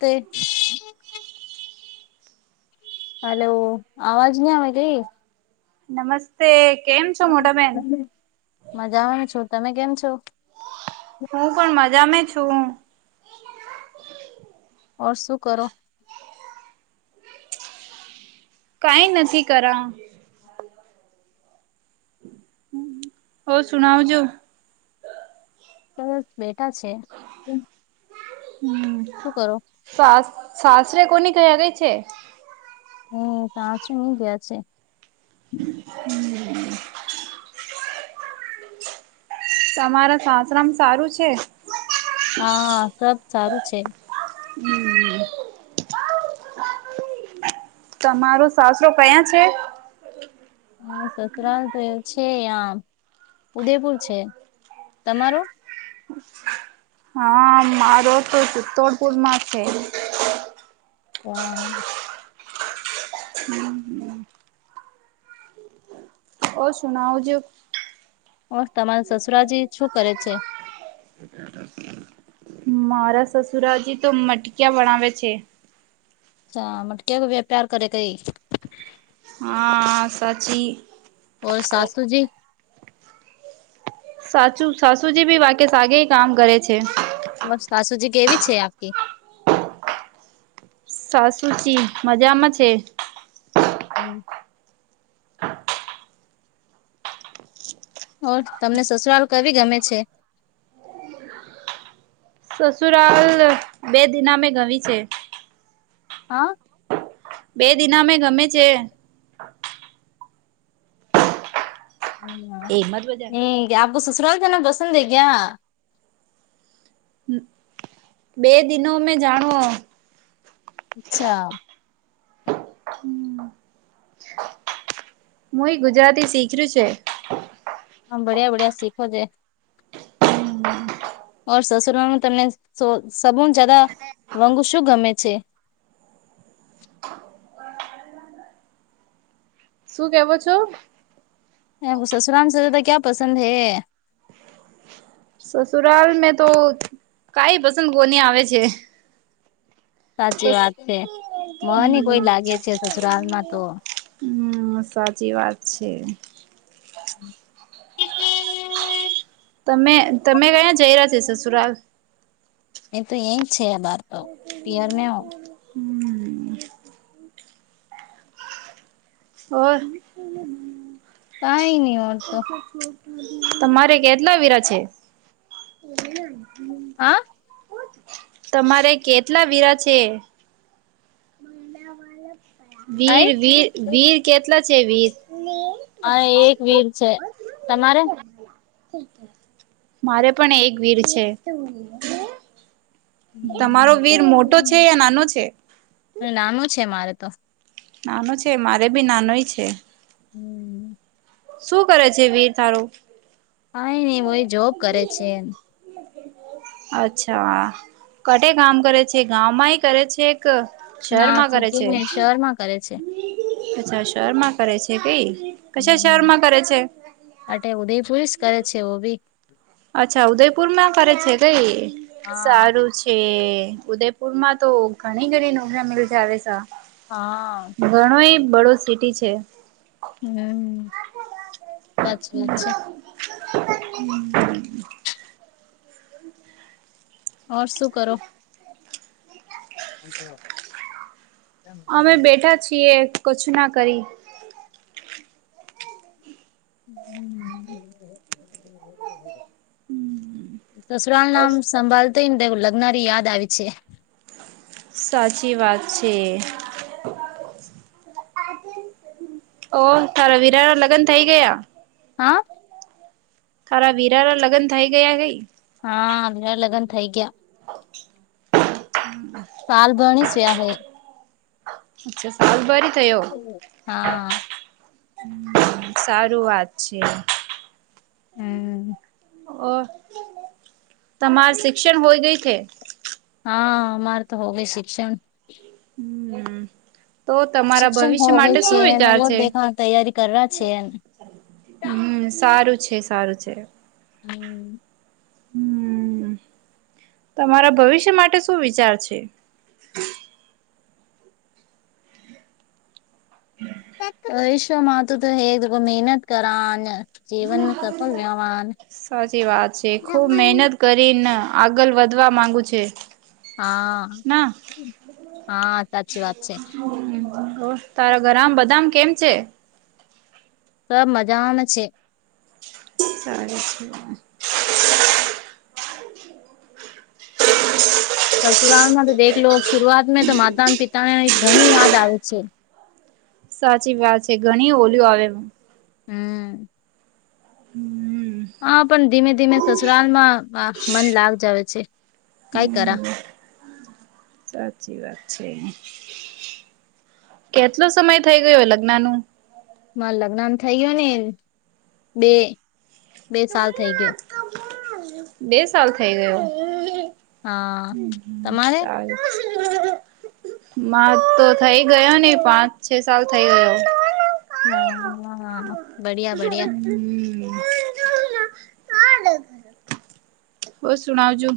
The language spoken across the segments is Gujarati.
તે- - હલો અવાજ ન આ કઈ. નમસ્તે કેમ છો મોટાબેન? મજામાં નું છું તમે કેમ છો? હું પણ મજા મે છું. ઓ શું કરો. કઈ નથી કરા. ઓ શુણાવ જો? બસ બેઠા છે શું કરો? સા સાસરે કોની કઈ ગઈ છે. હમ તાચ ની ગયા છે. હમ. તમારા સાસરામાં સારું છે? હા સબ સારું છે. હમ. તમારું સાસરો કયાં છે? હ સસુરાલ તો છે આં ઉદેપુર છે તમારો? હા મારો તો સિત્તોડપુરમાં છે. હા. હમ. ઓ સુનાઓ જો- - હો તમારી સસુરાજી શું કરે છે? મારા સસુરાજી તો મટકિયા વણાવે છે. સા મટકીયા કો વ્યાપાર કરે કઈ? હા સાચી. ઓર સાસુ જી? સાચુ સાસુજી ભી વાકે સાગે કામ કરે છે. વ સાસુજી કેવી છે આપકી? સાસુ જી મજામાં છે. હમ. [inaudible] ઓર તમને સસુરાલ કવી ગમે છે? સસુરાલ બે દિના મે ગવી છે. હા. બે દિના મેં ગમે છે. એ મત બજા હમ કયા આપકો સસુરાલ જાના પંસદ હે કયાં. બે દિનો મેં જાણો. અચ્છા. હમ. હું એ ગુજરાતી શીખર્યું છે. હમ, બળિયા બળ્યા શીખોજે. [unintelligible] ઓર સસુરમાં તમને સબ જદા વાંગુ શું ગમે છે? શું કેવો છો? એ સસુરાલને ક્યા પસંદ હૈ? સસુરાલ મેં તો કઈ પસંદ કોની આવે છે. સાચી વાત છે મને કોઈ લાગે છે સસુરાલમાં તો [unintelligible] હમ, સાચી વાત છે. [inaudible] તમે તમે કયાં જઈ રહ્યા છે? સસુરાલ. એ તો એ છે, બાર તો પિયરને. [unintelligible] કઈ નહી, ઓર તો. તમારે કેટલા વિરા છે? [unintelligible] હા. તમારે કેટલા વીરા છે? વીર, કઈ વીર, વીર કેટલા છે? વીર. હ, એક વીર છે. તમારે? મારે પણ એક વીર છે. તમારો વીર હમ. મોટો છે? યા નાનો છે? નાનો છે મારે તો. નાનો છે, મારે બી નાનોય છે. હમ. શું કરે છે વીર તારો? કાઇ ની વાય જોબ કરે છે, એમ. અચ્છા, કટે કામ કરે છે? ગામ માંય કરે છે? ક ના શહેરમાં કરે સિટી છે? મે શહેરમાં કરે છે અચ્છા, શહેરમાં કરે છે, કંઈ કસા શહેર હમ માં કરે છે? અટે ઉદયપુર કરે છે, વોબી. અચ્છા, ઉદયપુર માં કરે છે, કઈ હા સારું છે. કે ઉદયપુરમાં તો ઘણી ઘણી નોકરી મિલ જાવે સા. હા. ઘણો ય બડો સિટી છે. હમ, સાચી વાત છે. ઓર શું કરો? [unintelligible] અમે બેઠા છીએ, કછું ના કરી. હમ. સસુરાલ ઓ નામ લગ્નારી યાદ આવી છે. સાચી વાત છે. ઓ તારા વિરા ના લગ્ન થઇ ગયા? હા. તારા વીરાના લગ્ન થઈ ગયા કઈ? હા, લગ્ન થાય ગયા. [unintelligible] હાલ ભરી થયો હા સારું વાત છે. હે ઓ તમાર શિક્ષણ હોય ગઈ કે હા માર તો હો ગઈ શિક્ષણ હમ્મ. તો તમારા શિક્ષણ હો ભવિષ્ય ગઈ માટે છે શું અને વિચાર વો છે? દેખા તૈયારી કરવા છે હમ્મ સારું છે સારું છે. [inaudible] હમ્મ તમારા ભવિષ્ય માટે શું વિચાર છે? [inaudible] [inaudible] ભવિષ્યમાં તું તો હે મહેનત કરા ને સાચી વાત છે ખુબ મહેનત કરીને આગળ વધવા માંગુ છે. હા ના હા સાચી વાત છે. હમ્મ તારા ઘરામ બધા કેમ છે? સબ મજામાં છે. સારી છે [unintelligible] સસુરાળમાં તો દેખ લો શરૂઆત તો માતા પિતાને ઘણી યાદ આવે છે સાચી વાત છે ઘણી ઓલીઓ આવે હમ્મ. હમ્મ. હા પણ ધીમે ધીમે સસુરાલમાં મન લાગ જાવે છે. કઈ કરા હમ્મ. સાચી વાત છે કેટલો સમય થઈ ગયો લગ્ન નું માર લગ્ન થઇ ગયો ને બે બે સાલ થઇ ગયો બે સાલ થઈ ગયો હા તમારે સારુ માર તો થઇ ગયો ને પાંચ છે સાલ થઇ ગયો હા હા બળિયા બળિયા [unintelligible] ઓર સુણાવજો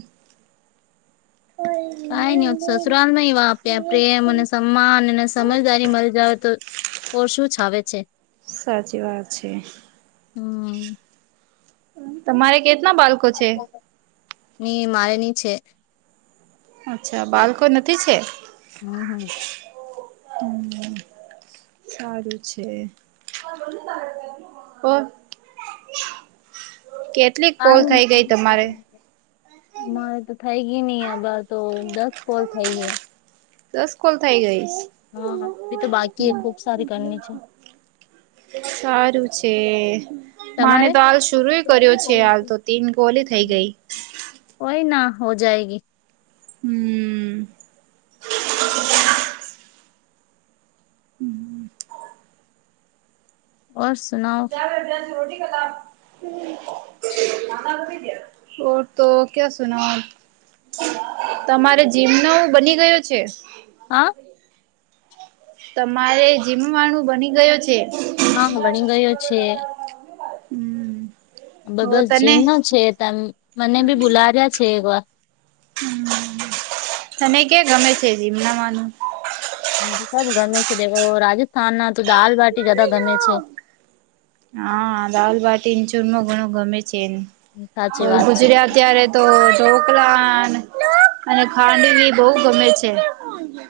કાઈ નહી સસુવાલમાં એવા આપ્યા પ્રેમ અને સન્માન અને સમજદારી મળી જાવ તો ઓ શું છાવે છે. સાચી વાત છે. હમ્મ. તમારે કેટલા બાળકો છે. ની મારે ની છે. અચ્છા બાળકો નથી છે. હમ્મ હમ્મ. [inaudible] સારું છે કોન [unintelligible] કેટલીક કોલ હમ થઇ ગઈ તમારે મારે તો થઈ ગઈ નહી આબર તો દસ કોલ થઈ ગયા બસ કોલ થઇ ગઈશ હા અબી તો બાકી એ ખુબ સારી કરની છે. સારું છે. મને તમારે તો હાલ શરૂ કર્યો છે હાલ તો તીન ગોલી થઈ ગઈ હોય ના હો જાયગી હમ્મ. ઓર સુનાઓ [unintelligible] ઓર તો, ક્યા સુના? તમારે જીમ તો બની ગયો છે? હા. તમારે જીમવાનું બની ગયો છે? હા, ભણી ગયો છે. હમ. બ હો બસ તને જીવનો છે, તેમ મને બી બુલાવ્યા છે એક વાર. હમ, તમે કેયા ગમે છે? જીમનામાંનું. હ સબ ગમે છે, દખો રાજસ્થાનના તો દાલબાટી જદા ગમે છે. હા, દાળ-બાટી, ચૂરમો ઘણું ગમે છે, એમ સાચી વાત છે ગુજરિયા ત્યારે. તો ઢોકળા ને, ખાંડવી બહુ ગમે છે.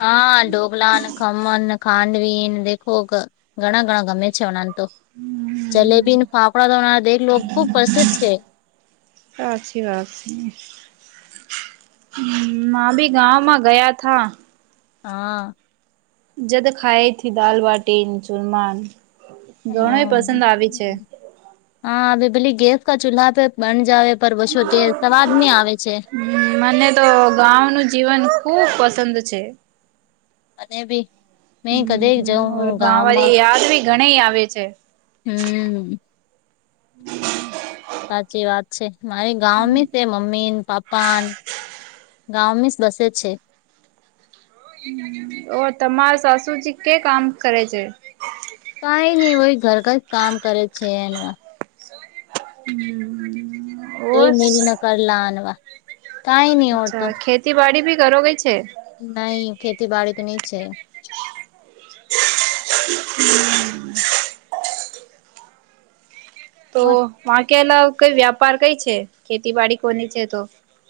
હા, ઢોકળા, ખમણ, ખાંડવી ઘણું બધું ગમે છે. તો જલેબીને, ફાફડા તોના દેખલો ખુબ પ્રસિદ્ધ છે. સાચી વાત કીધી છે. હ, માભી ગામાં ગયા થા. હા. જે તે ખાયથી દાલવાટી, ચુરમાન ઘણો હા પસંદ આવે છે. હા, પેલી ગેસના ચૂલા પે બની જાવ છે, કેે સ્વાદની આવે છે. હ, મને તો ગાવનું જીવન ખુબ પસંદ છે. મને બી મેં કદે જઉં [inaudible] હ હું ગા ગામમાં વાળી યાદ ભી ઘણી આવે છે. હમ. હમ. સાચી વાત છે, મારી ગામ છે, મમ્મી પાપ્પા. ગાવ મે વસે છે. ઓ, તમારા સાસુજી કે કામ કરે છે? કઈ નઈ હોય, ઘર ઘર કામ કરે છે, એ. હમ. તોય મિલન કરલા આનવા કઈ નહી ઓડતો. અચ્છા ખેતીવાડી ભી કરોગી છે? નહીં ખેતી વાડી તો નહીં છે. [unintelligible] તો ઓર વાકેલા કઈ વ્યાપાર કઈ છે, ખેતી બાડી કોની છે, તો..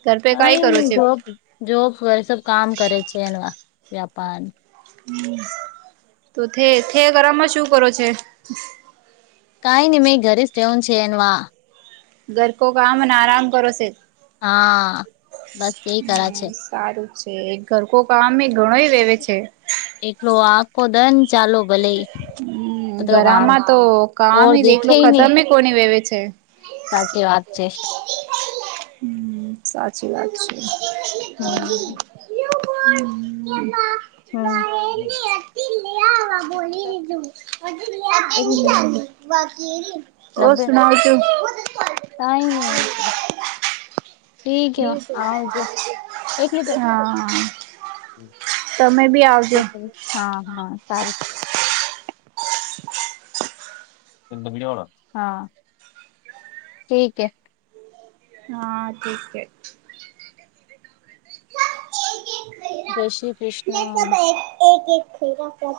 ધર પે કાઈ કઈ કરો નહી છે? જોબ જોબ વગે સબ કામ કરે છે, એ વ્યાપાર. હ, તો થેગમાં શું કરો છે? કઈ નહીં મેં ઘરે જ રેવાન છે, એનવા. ઘર કો કામ અને આરામ કરો છે. હા, બસ એ કરા છે. હમ સારું છે, ઘરકો કામએ ઘણો વેવે છે. એટલો આખો દન ચાલો ભલે એ. હમ, ગરામાં તો ઓર કામ દેખે એકલો નહી ખતમ કોની વેવે છે. સાચી વાત છે. હમ, સાચી વાત છે. હમ. હમ. હમ. એક મિનિટ [inaudible] તઈ નહીં આવતો. ઠીક હે આવજો એક લીટર હા. તમે બી આવજો. હા. સારું. હા, ઠીક એ.. હા, ઠીક છે. જય શ્રી [unintelligible] એક કૃષ્ણ ખરા કર,